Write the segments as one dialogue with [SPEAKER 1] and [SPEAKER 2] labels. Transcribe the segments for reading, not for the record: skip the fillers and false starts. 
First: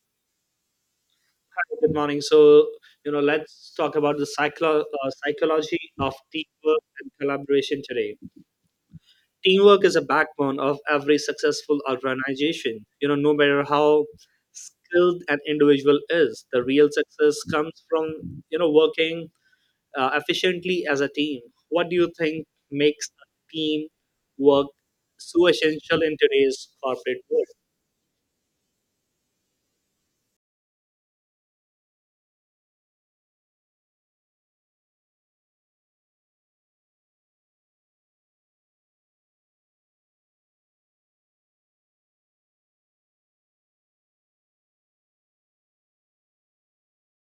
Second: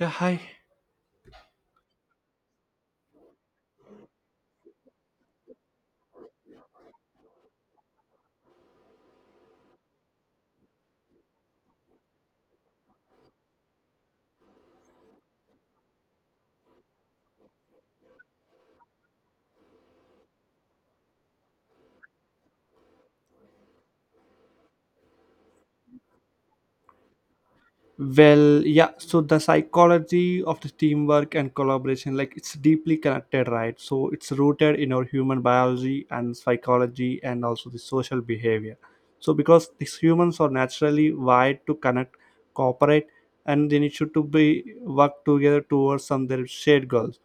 [SPEAKER 1] Yeah, hi.
[SPEAKER 2] Good morning. So, let's talk about the psychology of teamwork and collaboration today. Teamwork is a backbone of every successful organization. No matter how skilled an individual is, the real success comes from working efficiently as a team. What do you think makes a team work so essential in today's corporate world?
[SPEAKER 1] Well, yeah, so the psychology of the teamwork and collaboration, like it's deeply connected, right? So it's rooted in our human biology and psychology and also the social behavior. So because these humans are naturally wired to connect, cooperate, and they need to be work together towards some their shared goals.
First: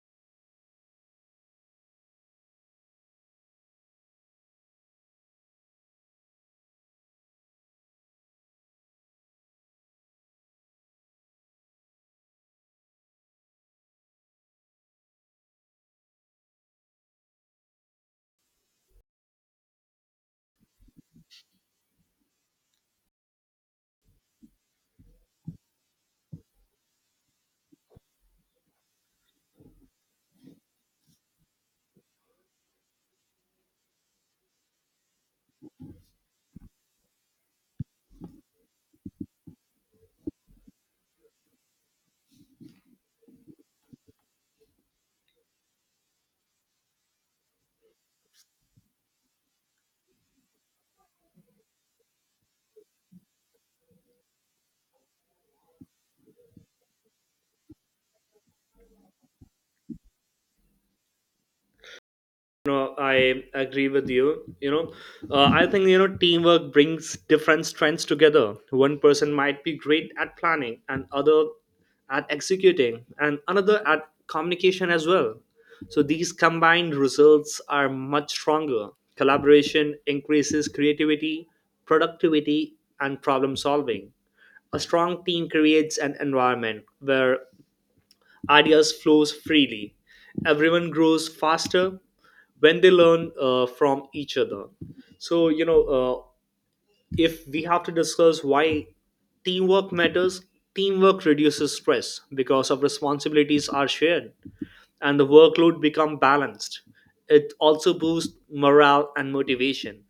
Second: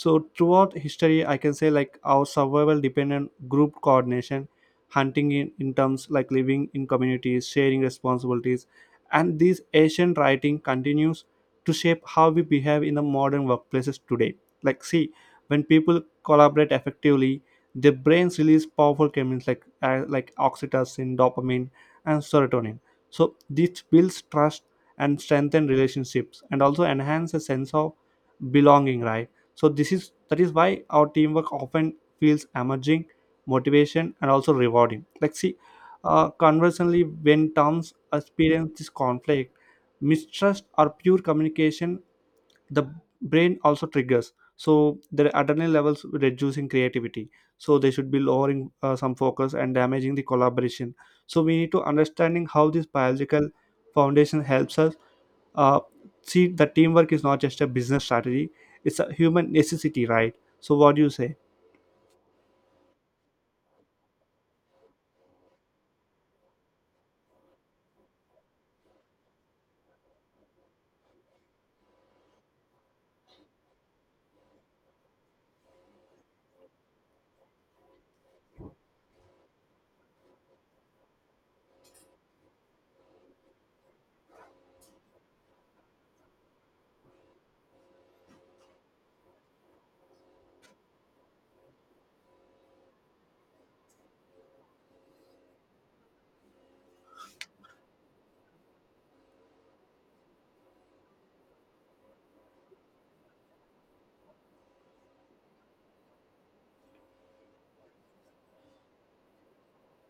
[SPEAKER 1] So throughout history, I can say like our survival dependent group coordination, hunting in terms like living in communities, sharing responsibilities, and this ancient writing continues to shape how we behave in the modern workplaces today. Like see, when people collaborate effectively, their brains release powerful chemicals like oxytocin, dopamine, and serotonin. So this builds trust and strengthen relationships and also enhance a sense of belonging, right? So this is that is why our teamwork often feels emerging motivation and also rewarding. Like see, conversely, when terms experience this conflict, mistrust, or pure communication, the brain also triggers, so the adrenaline levels reducing creativity, so they should be lowering some focus and damaging the collaboration. So we need to understanding how this biological foundation helps us, uh, see the teamwork is not just a business strategy, it's a human necessity, right? So what do you say?
[SPEAKER 2] No, I agree with you. I think teamwork brings different strengths together. One person might be great at planning, and other at executing, and another at communication as well. So these combined results are much stronger. Collaboration increases creativity, productivity, and problem solving. A strong team creates an environment where ideas flows freely. Everyone grows faster when they learn from each other. So if we have to discuss why teamwork matters, teamwork reduces stress because of responsibilities are shared and the workload become balanced. It also boosts morale and motivation.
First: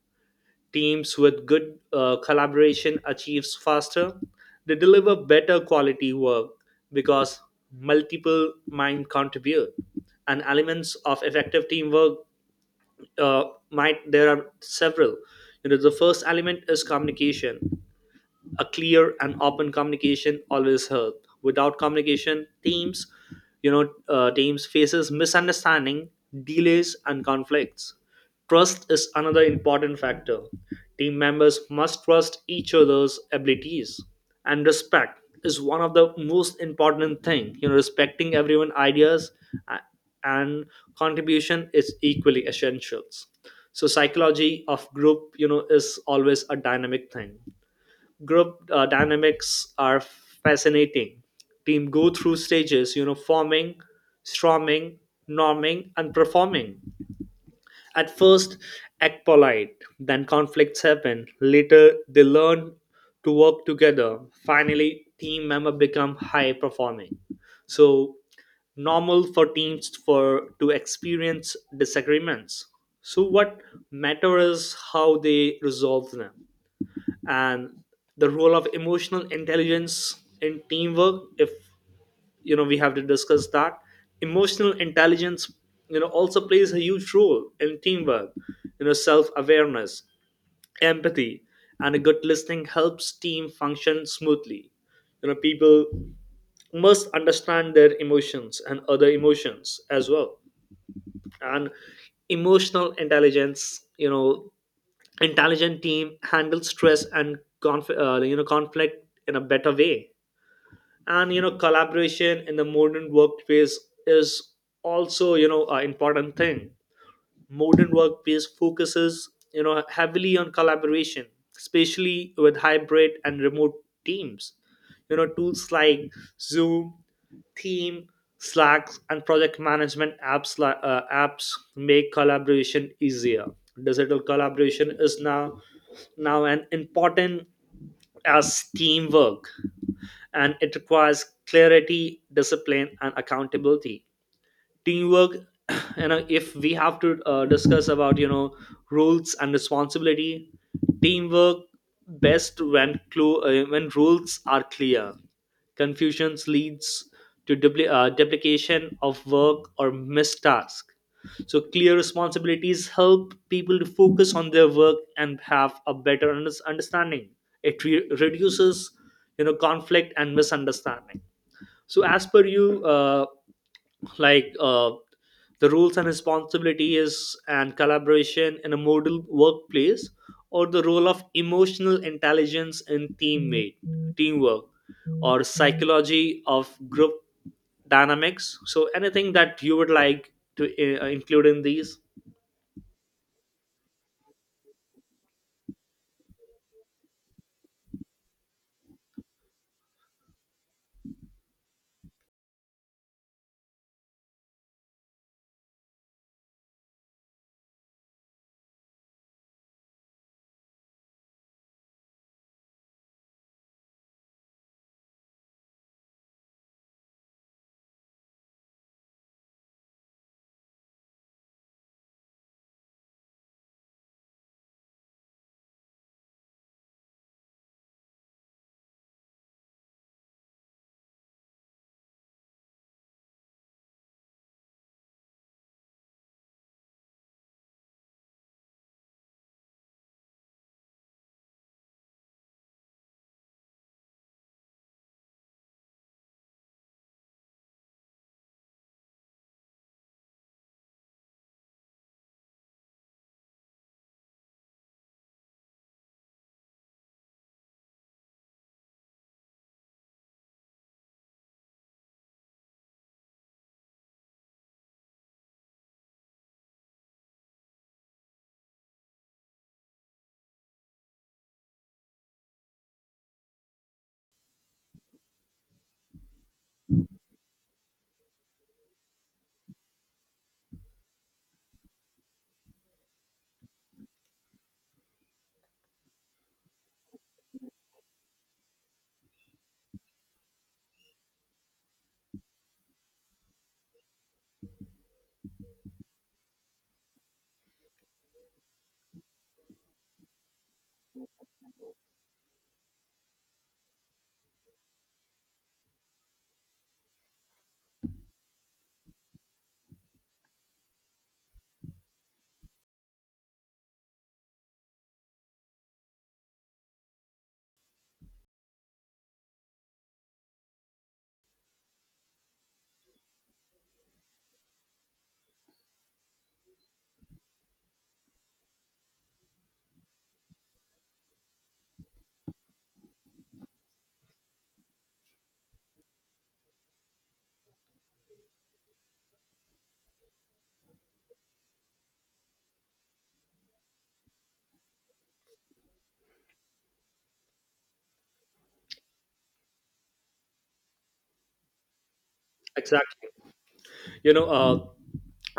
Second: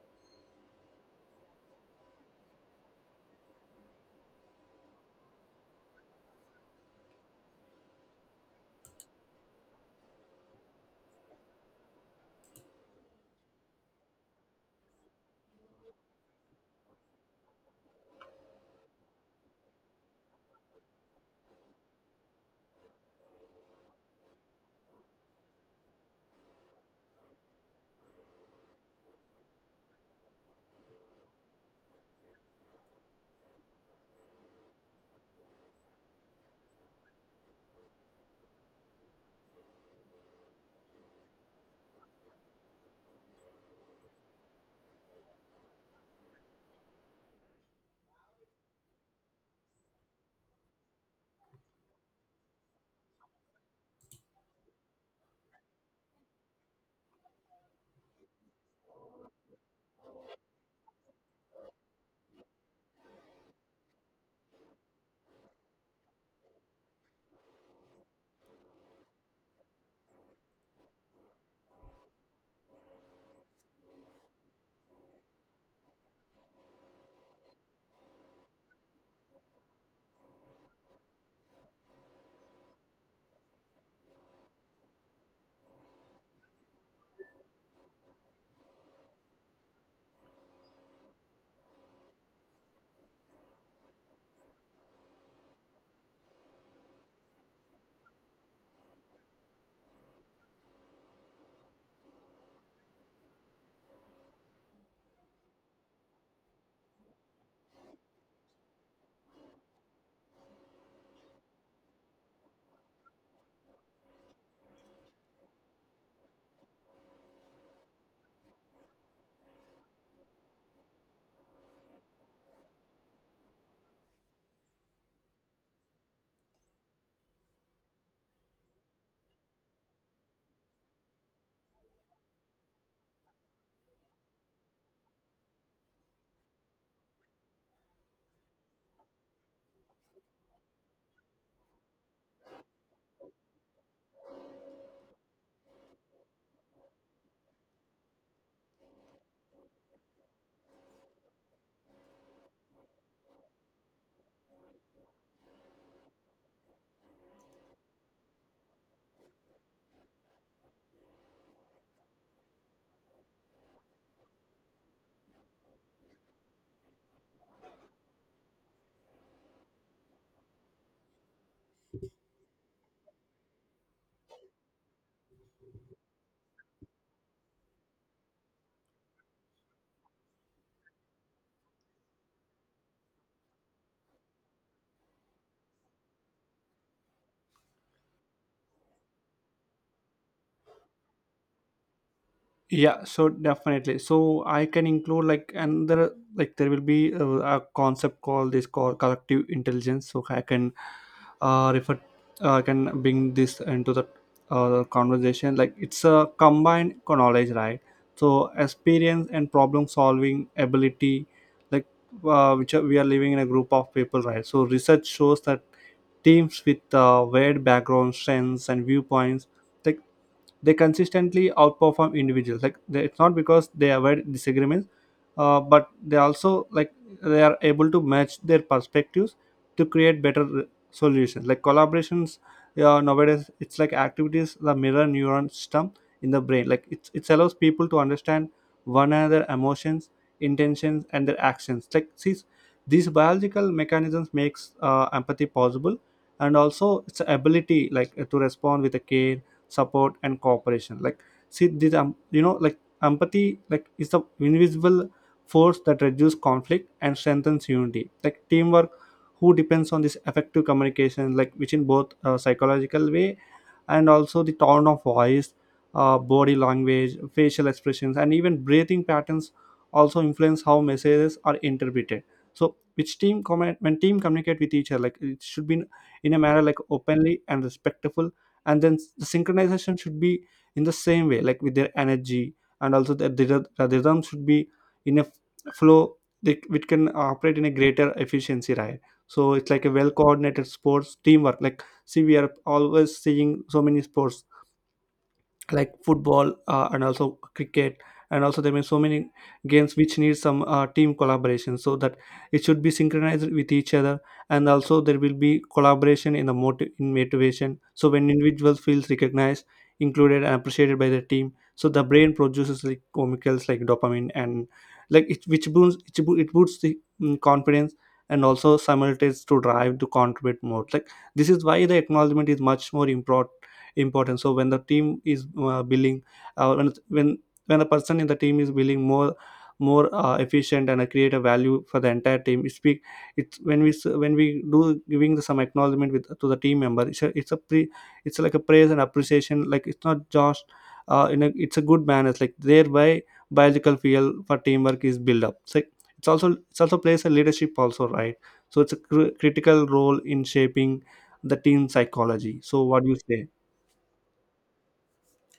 [SPEAKER 2] Teams with good collaboration achieves faster. They deliver better quality work because multiple minds contribute. And elements of effective teamwork, uh, might there are several. The first element is communication. A clear and open communication always helps. Without communication, teams faces misunderstanding, delays, and conflicts. Trust is another important factor. Team members must trust each other's abilities, and respect is one of the most important thing. Respecting everyone's ideas a- and contribution is equally essentials. So psychology of group, is always a dynamic thing. Group dynamics are fascinating. Team go through stages, forming, storming, norming, and performing. At first act polite, then conflicts happen later they learn to work together. Finally team member become high performing. So normal for teams for to experience disagreements, so what matters is how they resolve them. And the role of emotional intelligence in teamwork, if we have to discuss that. Emotional intelligence, also plays a huge role in teamwork. Self awareness, empathy, and a good listening helps team function smoothly. People must understand their emotions and other emotions as well. And emotional intelligence, intelligent team handle stress and conflict in a better way. And collaboration in the modern workplace is also, an important thing. Modern workplace focuses, heavily on collaboration, especially with hybrid and remote teams. Tools like Zoom, Team, Slack, and project management apps make collaboration easier. Digital collaboration is now an important as teamwork, and it requires clarity, discipline, and accountability. Teamwork, if we have to discuss about rules and responsibility. Teamwork best when rules are clear. Confusions leads to duplication of work or missed task. So clear responsibilities help people to focus on their work and have a better understanding. It reduces conflict and misunderstanding. So as per you, like, the rules and responsibilities and collaboration in a model workplace, or the role of emotional intelligence in teammate teamwork, or psychology of group dynamics, so anything that you would like to include in these?
[SPEAKER 1] Yeah, so definitely, so I can include like, and there like there will be a concept called this called collective intelligence, so I can refer, I can bring this into the conversation, like it's a combined knowledge, right? So experience and problem solving ability, like, which are, we are living in a group of people, right? So research shows that teams with varied background, strengths, and viewpoints, like they consistently outperform individuals, like they, it's not because they avoid disagreements, but they also like they are able to match their perspectives to create better solutions, like collaborations. Yeah, nowadays it's like activities the mirror neuron system in the brain, like it allows people to understand one another emotions, intentions, and their actions. Like see, these biological mechanisms makes empathy possible and also its ability like to respond with a care, support, and cooperation. Like see, this like empathy like is the invisible force that reduces conflict and strengthens unity, like teamwork who depends on this effective communication, like which in both psychological way and also the tone of voice, body language, facial expressions, and even breathing patterns also influence how messages are interpreted. So which team comment, when team communicate with each other, like it should be in a manner like openly and respectful, and then the synchronization should be in the same way, like with their energy, and also the rhythm should be in a flow which can operate in a greater efficiency, right? So it's like a well coordinated sports teamwork. Like see, we are always seeing so many sports like football and also cricket, and also there may so many games which need some team collaboration so that it should be synchronized with each other. And also there will be collaboration in the motive in motivation, so when individuals feels recognized, included, and appreciated by the team, so the brain produces like chemicals like dopamine and like it which boosts it, bo- it boosts the confidence and also simultaneous to drive to contribute more. Like this is why the acknowledgement is much more important. So when the team is billing, uh, when when when a person in the team is building more efficient and create a value for the entire team, it's big, it's when we do giving the, some acknowledgement with to the team member. It's a, it's a pre it's like a praise and appreciation, like it's not just it's a good manners, like thereby biological feel for teamwork is built up. So it's also plays a leadership also, right? So it's a critical role in shaping the team psychology. So what do you
[SPEAKER 2] Exactly,
[SPEAKER 1] say?
[SPEAKER 2] you know uh,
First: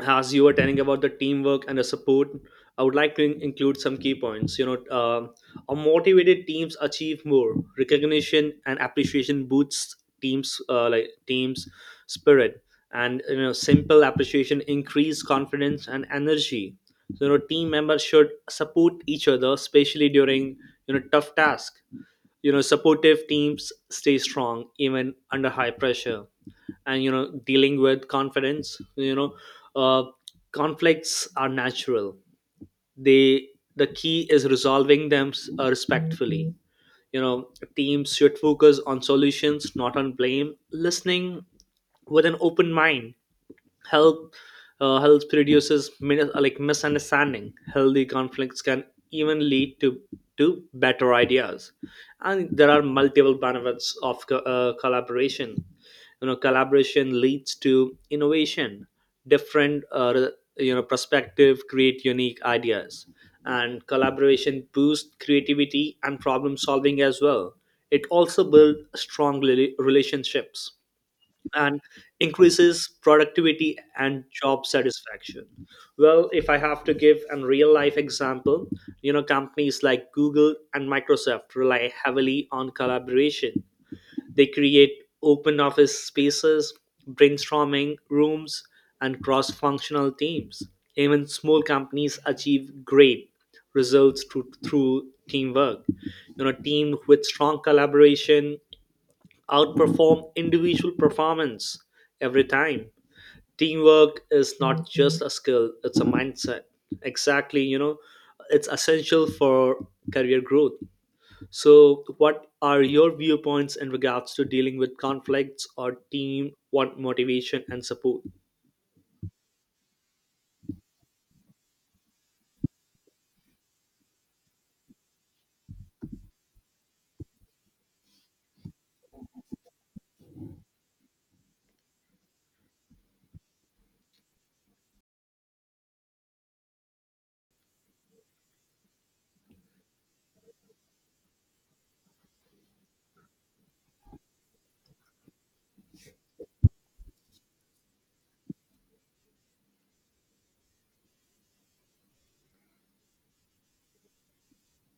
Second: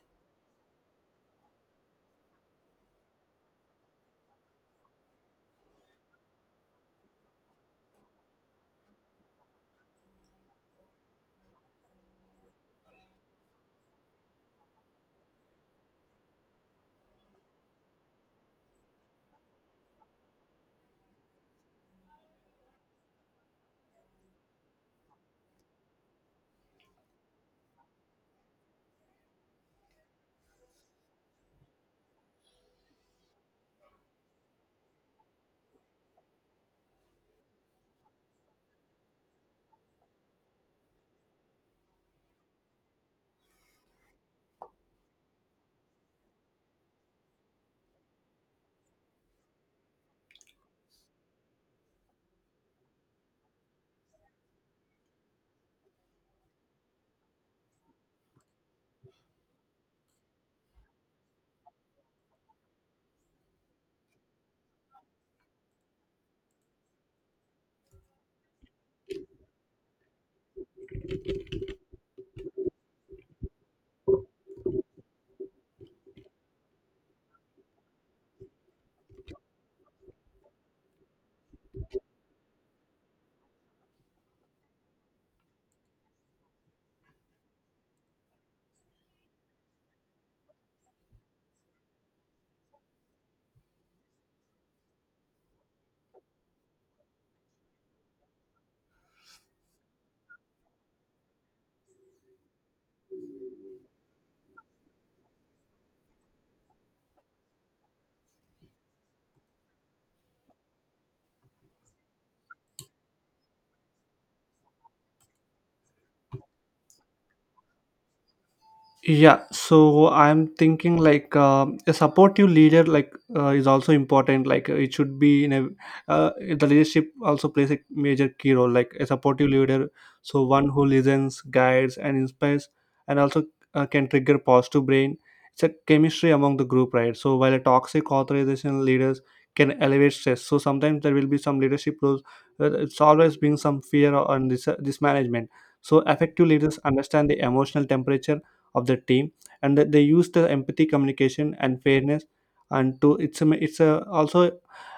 [SPEAKER 2] as you were telling about the teamwork and the support, I would like to include some key points. A motivated teams achieve more, recognition and appreciation boosts teams spirit. And simple appreciation increase confidence and energy. So team members should support each other, especially during tough task. Supportive teams stay strong even under high pressure. And dealing with confidence, uh, conflicts are natural. They, the key is resolving them respectfully. you know teams should focus on solutions not on blame. Listening with an open mind help helps reduces misunderstanding. Healthy conflicts can even lead to better ideas. And there are multiple benefits of collaboration. Collaboration leads to innovation. Different perspective create unique ideas, and collaboration boosts creativity and problem solving as well. It also builds strong relationships and increases productivity and job satisfaction. Well, if I have to give a real life example, companies like Google and Microsoft rely heavily on collaboration. They create open office spaces, brainstorming rooms, and cross functional teams. Even small companies achieve great results through teamwork. Team with strong collaboration outperform individual performance every time. Teamwork is not just a skill, it's a mindset. Exactly, it's essential for career growth. So, what are your viewpoints in regards to dealing with conflicts or team? What motivation and support?
[SPEAKER 1] Yeah, so I'm thinking like a supportive leader like is also important. Like it should be in a the leadership also plays a major key role. Like a supportive leader, so one who listens, guides, and inspires, and also can trigger positive brain. It's a chemistry among the group, right? So while a toxic authorization leaders can elevate stress, so sometimes there will be some leadership roles where it's always been some fear on this management. So effective leaders understand the emotional temperature of the team, and that they use the empathy, communication, and fairness, and to it's a ma- it's a also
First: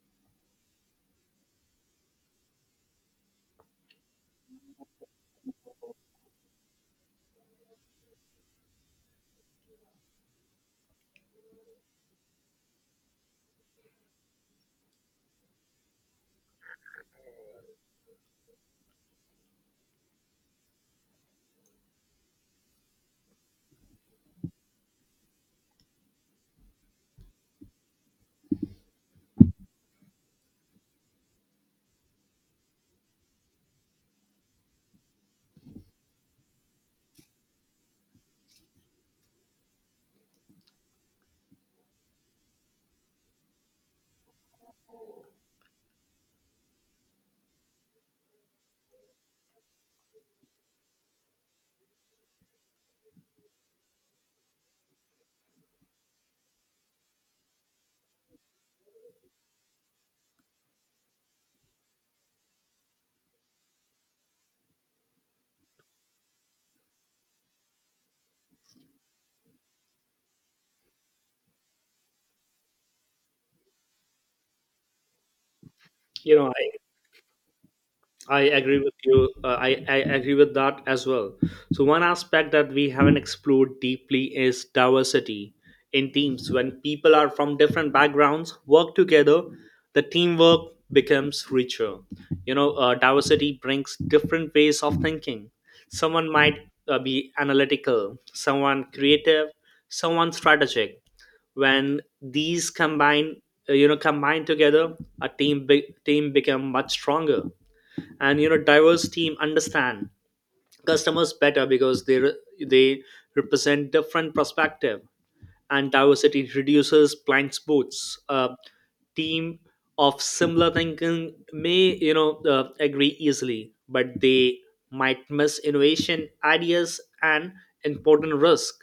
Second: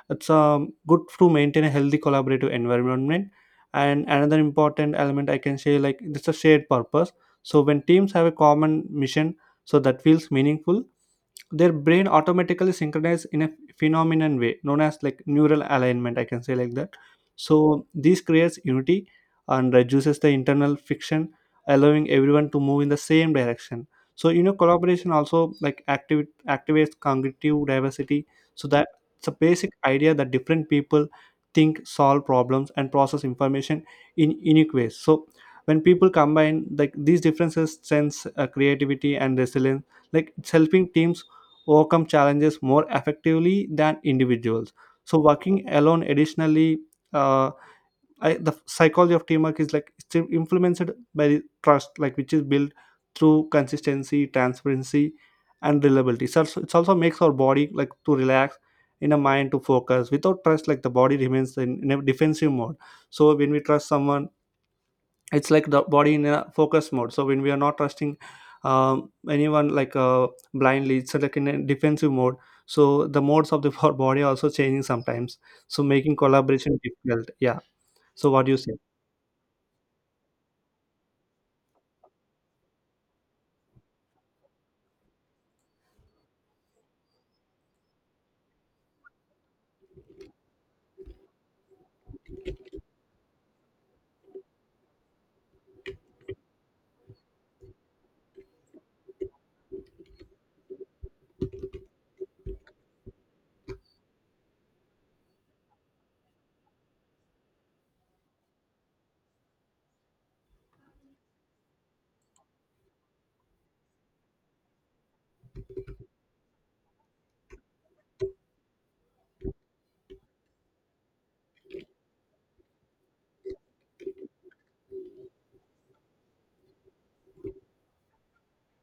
[SPEAKER 1] it's good to maintain a healthy collaborative environment. And another important element I can say like it's a shared purpose. So when teams have a common mission, so that feels meaningful, their brain automatically synchronizes in a phenomenon way known as like neural alignment, I can say like that. So this creates unity and reduces the internal friction, allowing everyone to move in the same direction. So you know, collaboration also like activates cognitive diversity, so that it's a basic idea that different people think, solve problems, and process information in unique ways. So when people combine like these differences sense creativity and resilience, like it's helping teams overcome challenges more effectively than individuals so working alone. Additionally, uh, the psychology of teamwork is like it's influenced by the trust, like which is built through consistency, transparency, and reliability. So it's- it also makes our body like to relax in a mind to focus without trust, like the body remains in a defensive mode. So when we trust someone, it's like the body in a focus mode. So when we are not trusting, anyone like blindly, it's like in a defensive mode. So the modes of the body are also changing sometimes, so making
[SPEAKER 2] You know,
[SPEAKER 1] collaboration difficult, yeah. So
[SPEAKER 2] I
[SPEAKER 1] what do you say?
[SPEAKER 2] agree with you. I agree with that as well. So, one aspect that we haven't explored deeply is diversity in teams. When people are from different backgrounds work together, the teamwork becomes richer. Diversity brings different ways of thinking. Someone might be analytical, someone creative, someone strategic. When these combine, combine together, a team become much stronger. And diverse team understand customers better, because they represent different perspective, and diversity reduces blind spots. A team of similar thinking may, agree easily, but they might miss innovation ideas and important risk.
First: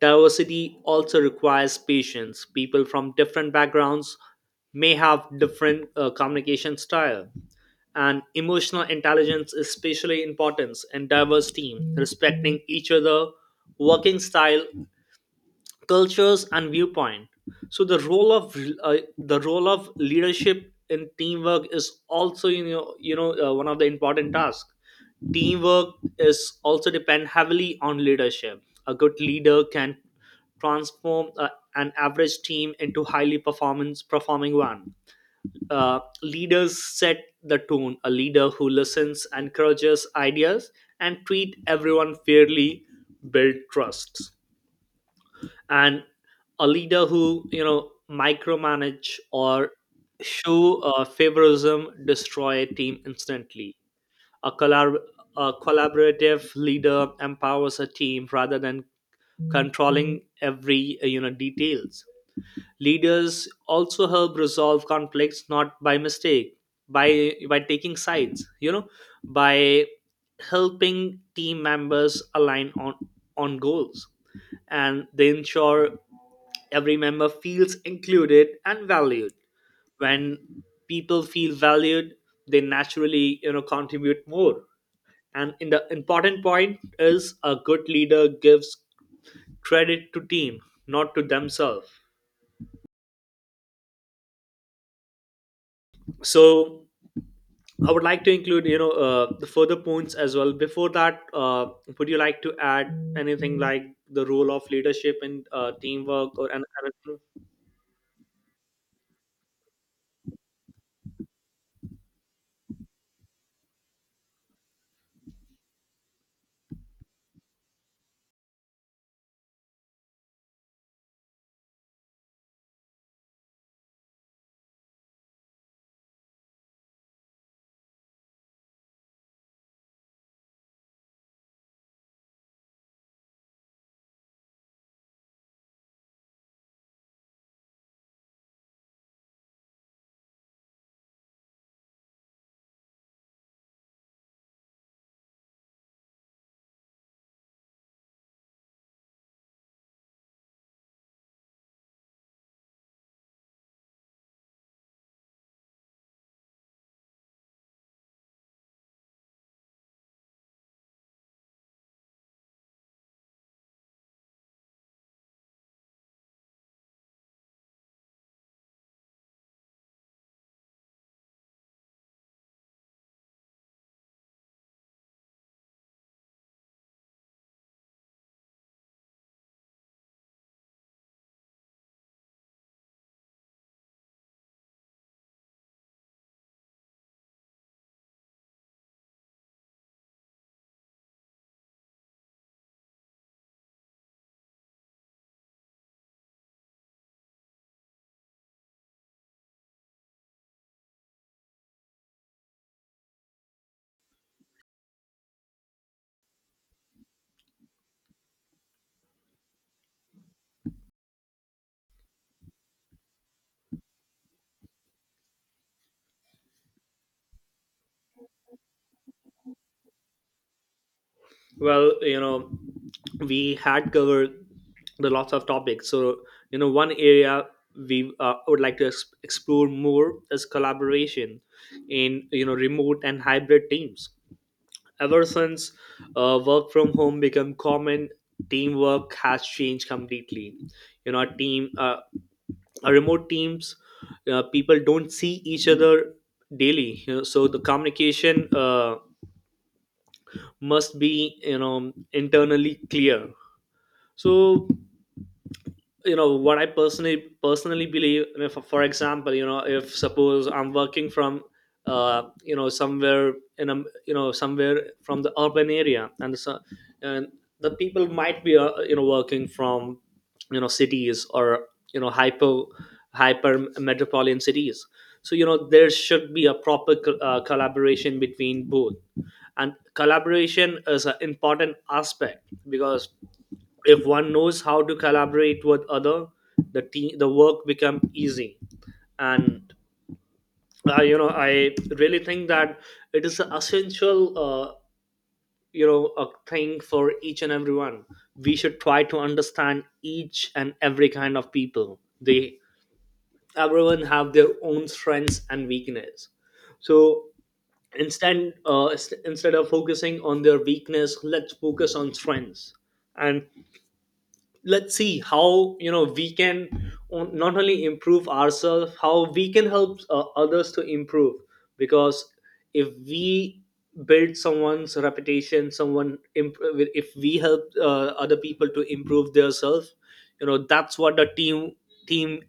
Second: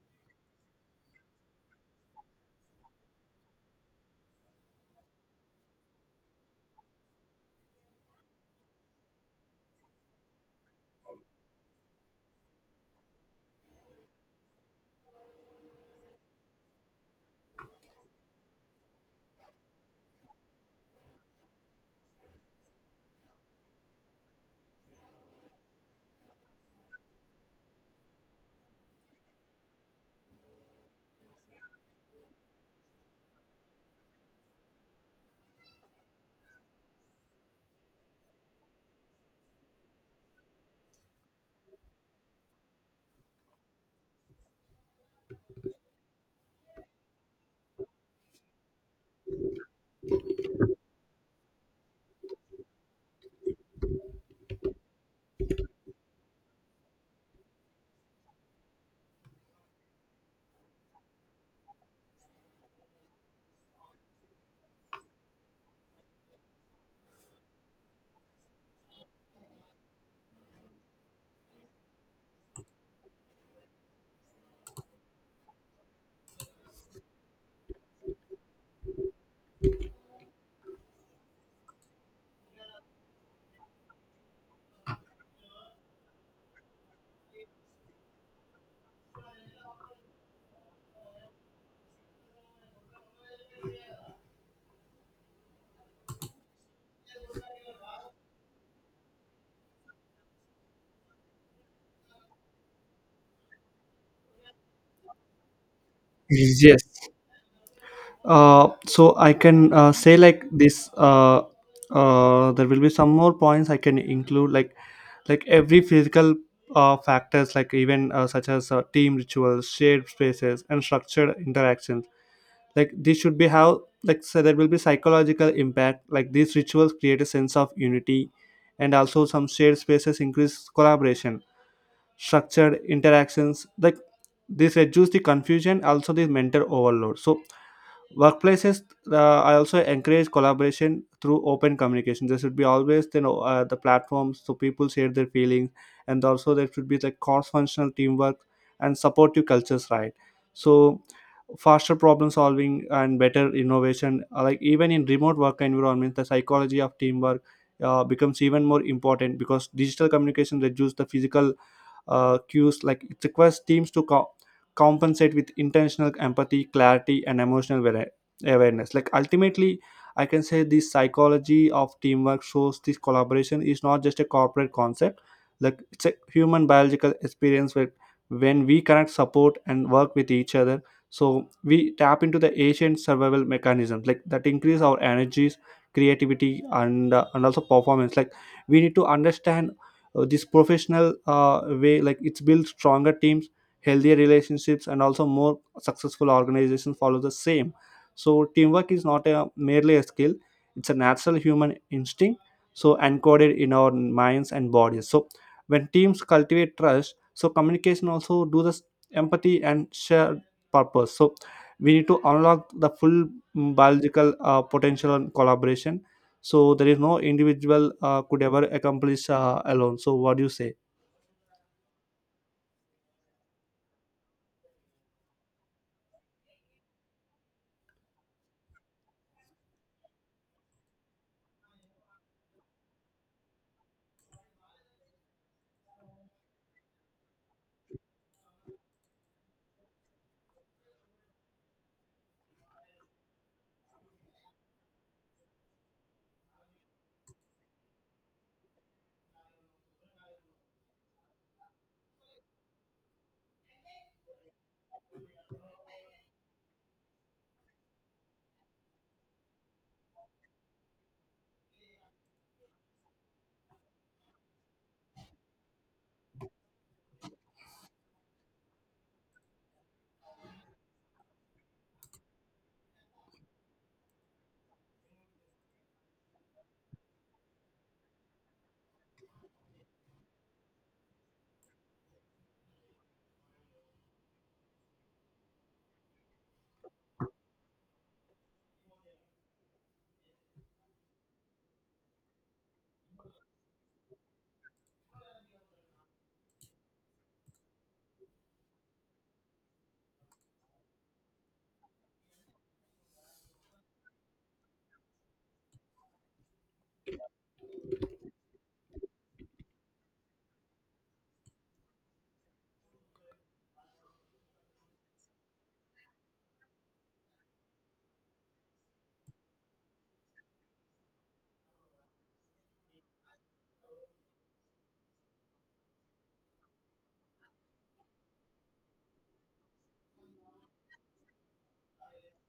[SPEAKER 2] Diversity also requires patience. People from different backgrounds may have different communication style, and emotional intelligence is especially important in diverse team, respecting each other working style, cultures, and viewpoint. So the role of leadership in teamwork is also, one of the important tasks. Teamwork is also depend heavily on leadership. A good leader can transform an average team into highly performance performing one. Leaders set the tone. A leader who listens, encourages ideas, and treat everyone fairly build trust. And a leader who micromanage or show favoritism destroy a team instantly. A, collab- a collaborative leader empowers a team rather than controlling every, details. Leaders also help resolve conflicts, not by mistake, by taking sides, by helping team members align on goals, and they ensure every member feels included and valued. When people feel valued, they naturally, contribute more. And in the important point is, a good leader gives credit to team, not to themselves. So I would like to include, the further points as well. Before that, would you like to add anything like the role of leadership and teamwork or an-
[SPEAKER 1] Yes.
[SPEAKER 2] anything?
[SPEAKER 1] So I can say like this. There will be some more points I can include, like every physical factors, like even such as team rituals, shared spaces, and structured interactions, like this should be how like. So there will be psychological impact, like these rituals create a sense of unity, and also some shared spaces increase collaboration. Structured interactions like this reduce the confusion, also the mental overload. So workplaces, uh, I also encourage collaboration through open communication. There should be always you know the platforms so people share their feelings, and also there should be the cross functional teamwork and supportive cultures, right? So faster problem solving and better innovation, like even in remote work environments the psychology of teamwork becomes even more important because digital communication reduces the physical cues, like it requires teams to compensate with intentional empathy, clarity, and awareness. Like ultimately, I can say the psychology of teamwork shows this collaboration is not just a corporate concept, like it's a human biological experience where when we connect, support, and work with each other, so we tap into the ancient survival mechanisms like that increase our energies, creativity, and also performance. Like we need to understand this professional way like it's built stronger teams, healthier relationships, and also more successful organizations follow the same. So teamwork is not a merely a skill, it's a natural human instinct, so encoded in our minds and bodies. So when teams cultivate trust, so communication also do this, empathy and shared purpose. So we need to unlock the full biological potential and collaboration, so there is no individual could ever accomplish alone. So what do you say?
[SPEAKER 2] Well, we had covered the lots of topics. So, one area we would like to explore more is collaboration in, remote and hybrid teams. Ever since work from home become common, teamwork has changed completely. You know a team remote teams, people don't see each other daily, so the communication must be, internally clear. So what I personally believe, I mean, for example, if suppose I'm working from, somewhere in a, somewhere from the urban area, and the people might be, working from, cities or, you know hyper hyper metropolitan cities. So there should be a proper collaboration between both. And collaboration is an important aspect, because if one knows how to collaborate with other, the team the work become easy. And I really think that it is an essential, a thing for each and everyone. We should try to understand each and every kind of people. They, everyone have their own strengths and weakness. So instead of focusing on their weakness, let's focus on strengths. And let's see how, we can, not only improve ourselves, how we can help, others to improve. Because if we build someone's reputation, if we help, other people to improve themselves, that's what the team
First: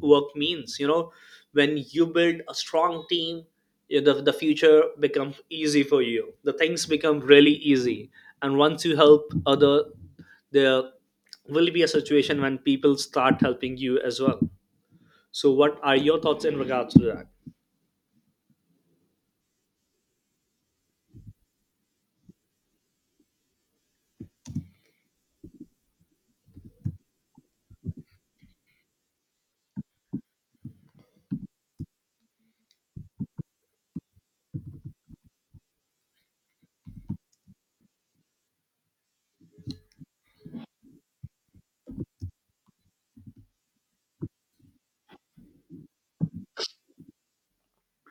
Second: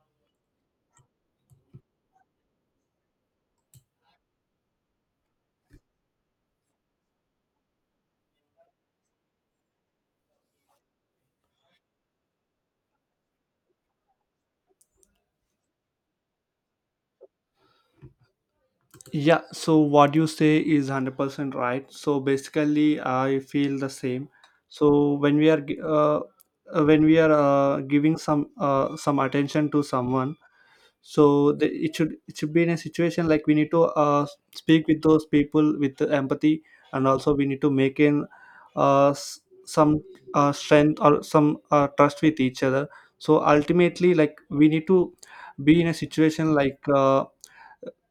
[SPEAKER 2] work means. When you build a strong team, the future becomes easy for you, the things become really easy. And once you help other, there will be a situation when people start helping you as well. So what are your thoughts in regards to that?
[SPEAKER 1] Yeah, so what you say is 100% right, so basically I feel the same. So when we are giving some attention to someone, so the, it should be in a situation like we need to speak with those people with the empathy, and also we need to make in some strength or some trust with each other. So ultimately, like we need to be in a situation like,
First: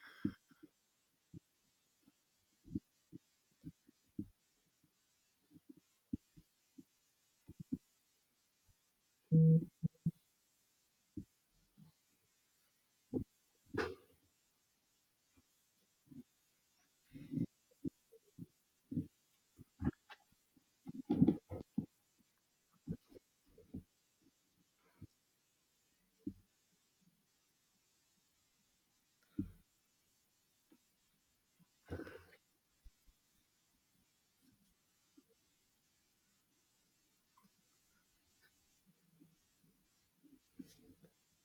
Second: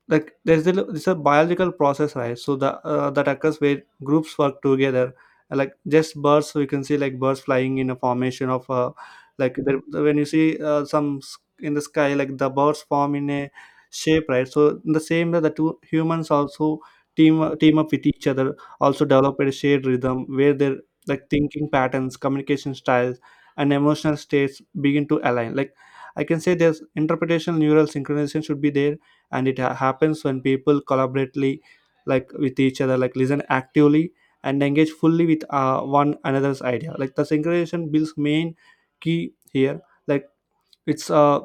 [SPEAKER 1] like there's a it's a biological process, right? So the that occurs where groups work together, like just birds, we can see like birds flying in a formation of like the, when you see in the sky, like the birds form in a shape, right? So in the same way, the two humans also team up with each other, also develop a shared rhythm where their like thinking patterns, communication styles, and emotional states begin to align. Like I can say there's interpretation neural synchronization should be there, and happens when people collaboratively, like with each other, like listen actively and engage fully with one another's idea. Like the synchronization builds main key here, like it's uh,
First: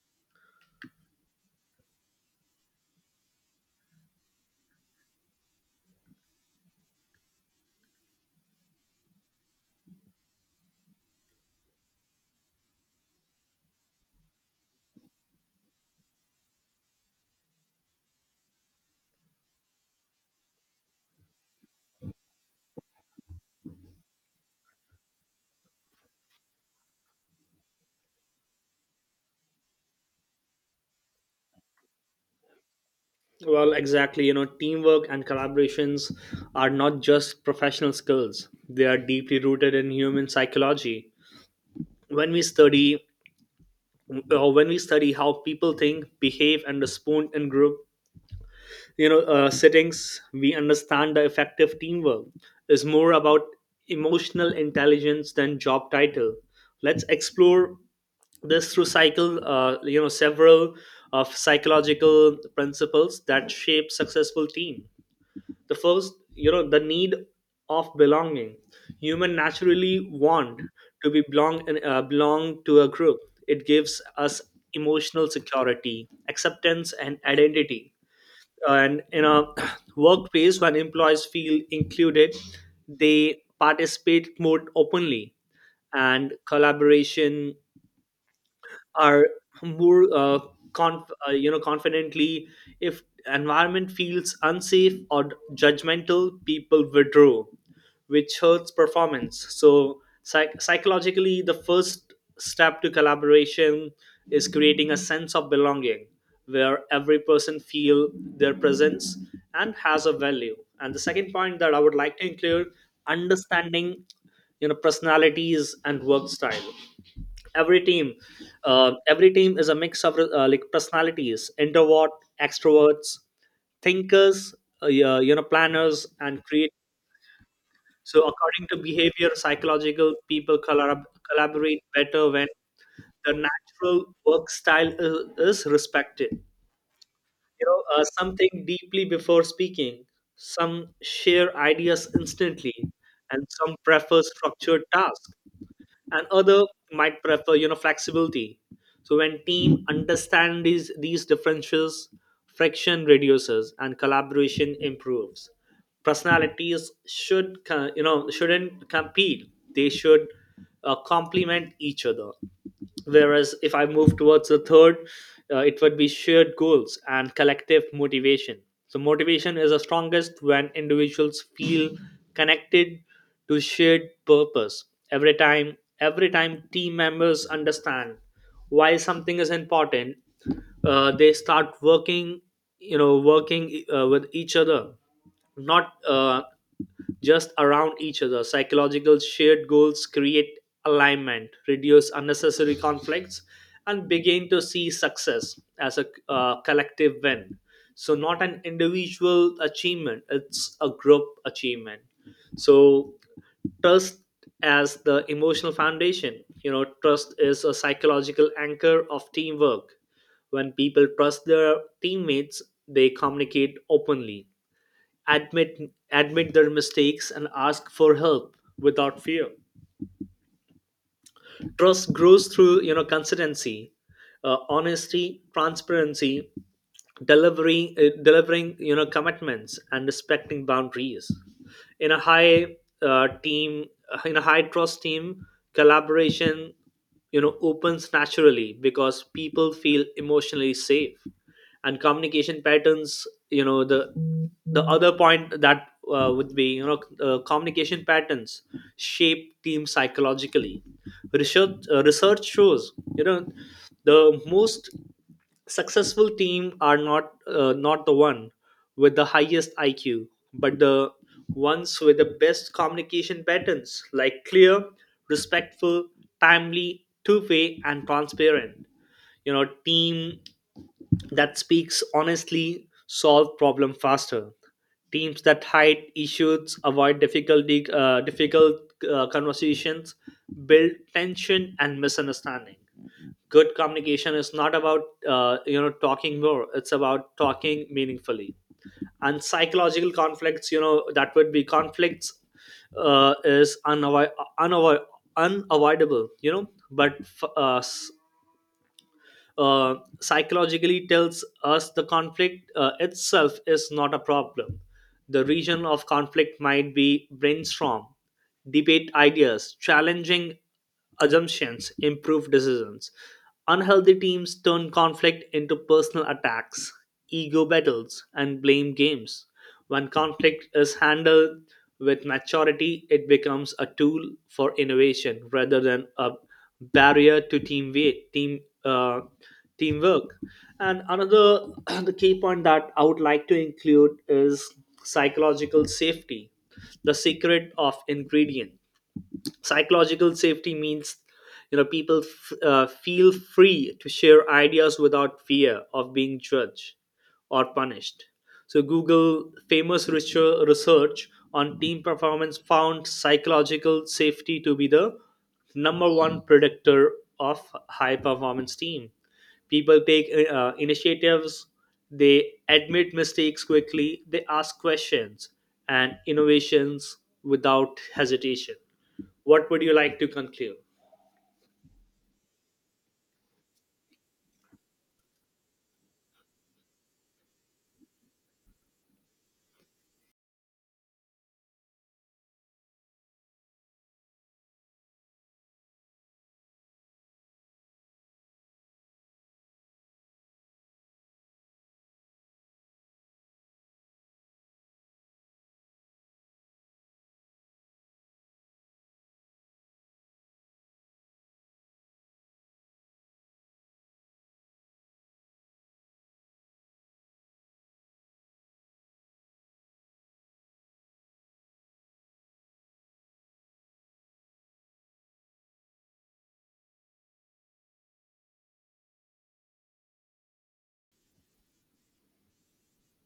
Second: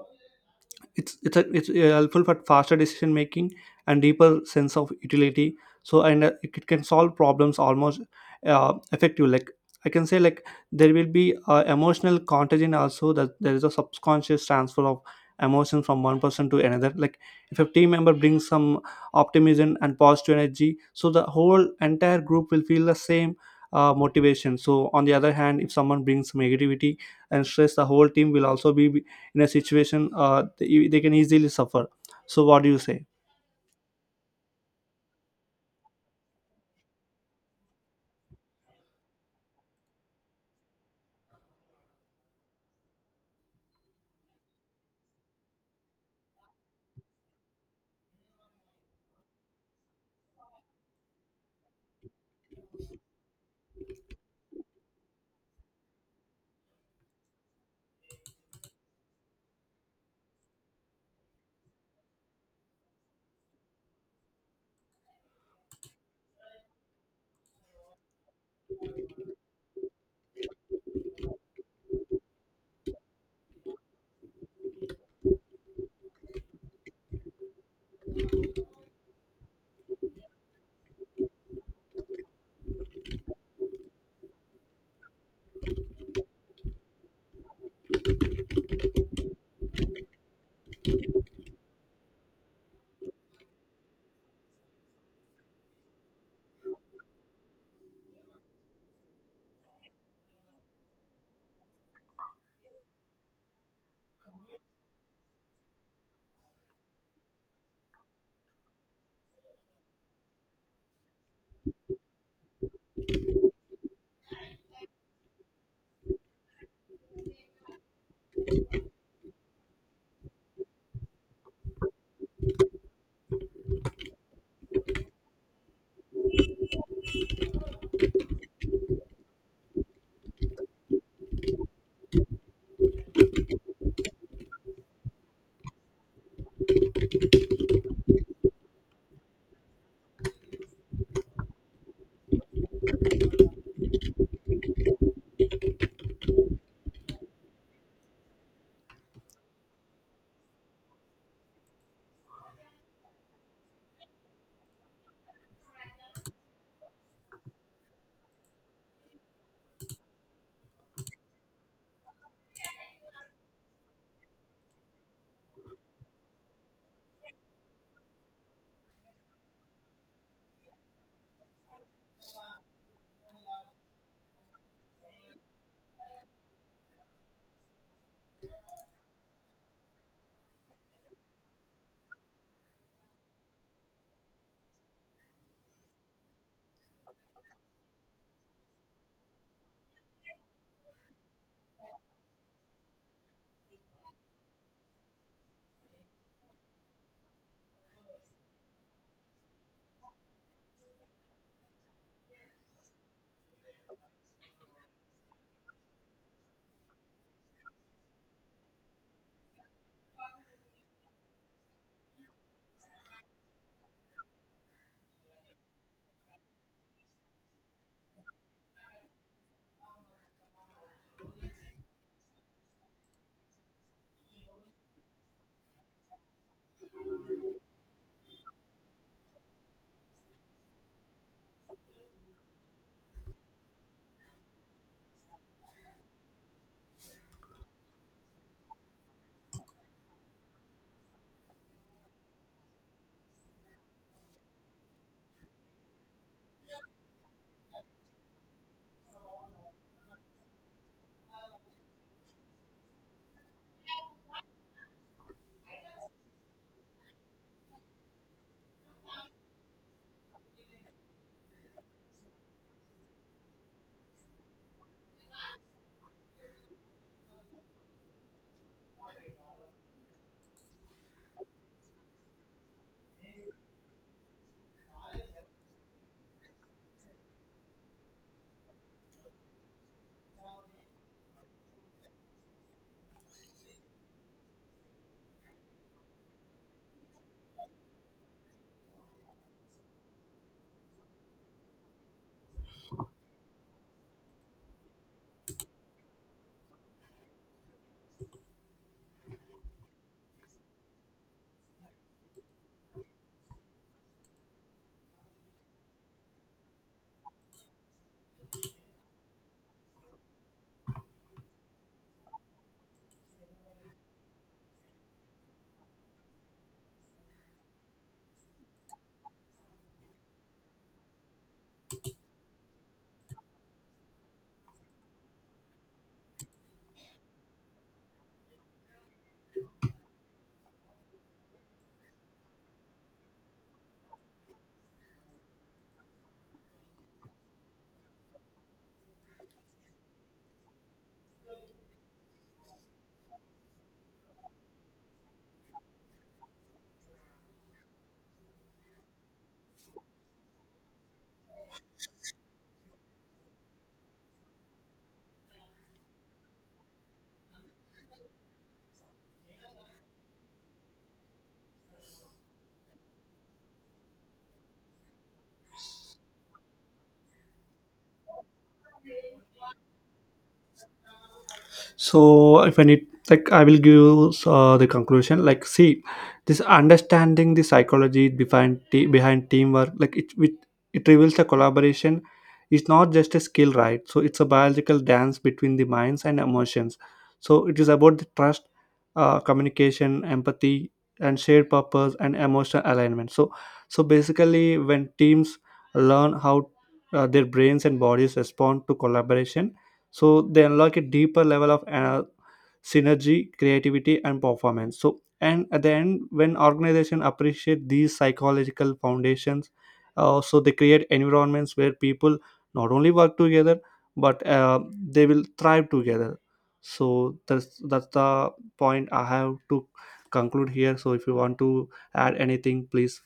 [SPEAKER 1] it's helpful for faster decision making and deeper sense of utility. So and it can solve problems almost effective. Like I can say like there will be emotional contagion also, that there is a subconscious transfer of emotion from one person to another. Like if a team member brings some optimism and positive energy, so the whole entire group will feel the same motivation. So on the other hand, if someone brings negativity and stress, the whole team will also be in a situation, they can easily suffer. So what do you say?
[SPEAKER 2] Well exactly, teamwork and collaborations are not just professional skills, they are deeply rooted in human psychology. When we study, how people think behave and respond in group, settings, we understand the effective teamwork is more about emotional intelligence than job title. Let's explore this through cycle you know several of psychological principles that shape successful team. The First, the need of belonging. Human naturally want to be belong and belong to a group. It gives us emotional security, acceptance, and identity. And in a workplace, when employees feel included, they participate more openly and collaboration are more confidently. If environment feels unsafe or judgmental, people withdraw, which hurts performance. So psychologically, the first step to collaboration is creating a sense of belonging where every person feel their presence and has a value. And the second point that I would like to include: understanding, personalities and work style. every team every team is a mix of like personalities: introvert, extroverts, thinkers, planners and create. So according to behavior psychological, people collaborate better when the natural work style is respected. Some think deeply before speaking, some share ideas instantly, and some prefer structured tasks, and other might prefer, flexibility. So when team understand these differences, friction reduces and collaboration improves. Personalities should shouldn't compete, they should complement each other. Whereas if I move towards the third, it would be shared goals and collective motivation. So motivation is the strongest when individuals feel connected to shared purpose. Every time team members understand why something is important, they start working, working with each other, not just around each other. Psychological shared goals create alignment, reduce unnecessary conflicts, and begin to see success as a collective win. So, not an individual achievement, it's a group achievement. So, trust as the emotional foundation. Trust is a psychological anchor of teamwork. When people trust their teammates, they communicate openly, admit admit their mistakes, and ask for help without fear. Trust grows through, consistency, honesty, transparency, delivering, commitments, and respecting boundaries. in a high uh, team in a high trust team, collaboration, opens naturally because people feel emotionally safe. And communication patterns, you know the other point that would be you know communication patterns shape team psychologically. Research shows, you know the most successful team are not the one with the highest IQ, but the ones with the best communication patterns, like clear, respectful, timely, two-way, and transparent. You know, team that speaks honestly solve problem faster. Teams that hide issues, avoid difficulty, difficult conversations, build tension and misunderstanding. Good communication is not about, talking more, it's about talking meaningfully. And psychological conflicts, you know that would be conflicts uh, is unavoid- unavoid- unavoidable, but f- uh, s- uh, psychologically tells us the conflict itself is not a problem. The region of conflict might be brainstorm, debate ideas, challenging assumptions, improve decisions. Unhealthy teams turn conflict into personal attacks, ego battles, and blame games. When conflict is handled with maturity, it becomes a tool for innovation rather than a barrier to teamwork. And another the key point that I would like to include is psychological safety, the secret of ingredient. Psychological safety means, people feel free to share ideas without fear of being judged or punished. So Google famous research on team performance found psychological safety to be the number one predictor of high performance team. People take initiatives, they admit mistakes quickly, they ask questions, and innovations without hesitation. What would you like to conclude?
[SPEAKER 1] So if I need, like I will give the conclusion. Like see, this understanding the psychology behind teamwork, like it reveals the collaboration is not just a skill, right? So it's a biological dance between the minds and emotions. So it is about the trust, communication, empathy, and shared purpose, and emotional alignment. So so basically when teams learn how their brains and bodies respond to collaboration, so they unlock a deeper level of synergy, creativity, and performance. So and at the end, when organizations appreciate these psychological foundations, so they create environments where people not only work together, but they will thrive together. So that's the point I have to conclude here. So if you want to add anything, please.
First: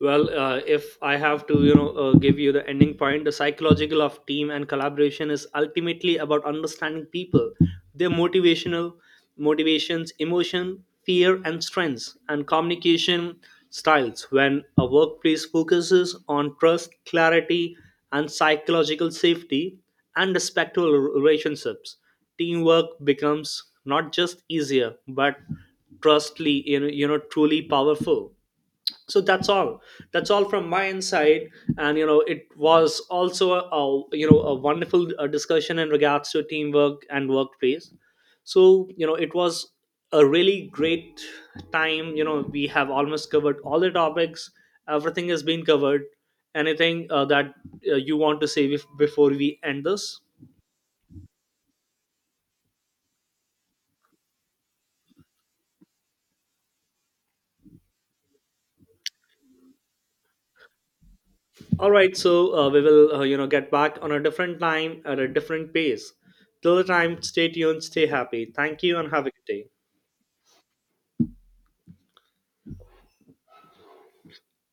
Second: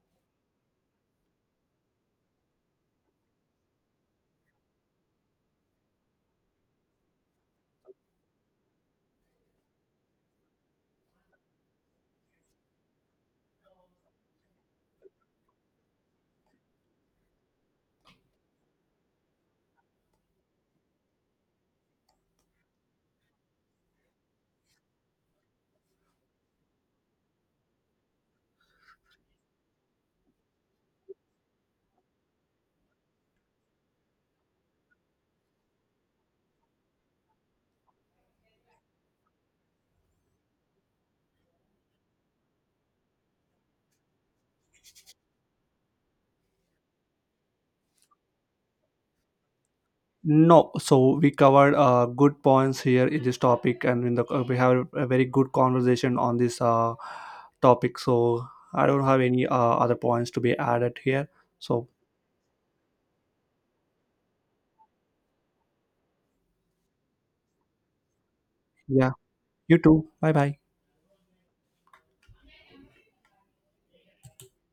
[SPEAKER 2] Well, if I have to, give you the ending point, the psychological of team and collaboration is ultimately about understanding people, their motivational motivations, emotion, fear, and strengths, and communication styles. When a workplace focuses on trust, clarity, and psychological safety, and respectful relationships, teamwork becomes not just easier but trustly, truly powerful. So that's all. That's all from my inside. And you know it was also a wonderful discussion in regards to teamwork and workplace. So you know it was a really great time. You know, we have almost covered all the topics, everything has been covered. Anything that you want to say before we end this?
[SPEAKER 1] No, so we covered good points here in this topic, and in the we have a very good conversation on this topic. So I don't have any other points to be added here. So
[SPEAKER 2] All right, so we will, get back on a different time at a different pace. Till the time, stay tuned, stay happy, thank you and
[SPEAKER 1] yeah,
[SPEAKER 2] have a good day.
[SPEAKER 1] you too. Bye bye.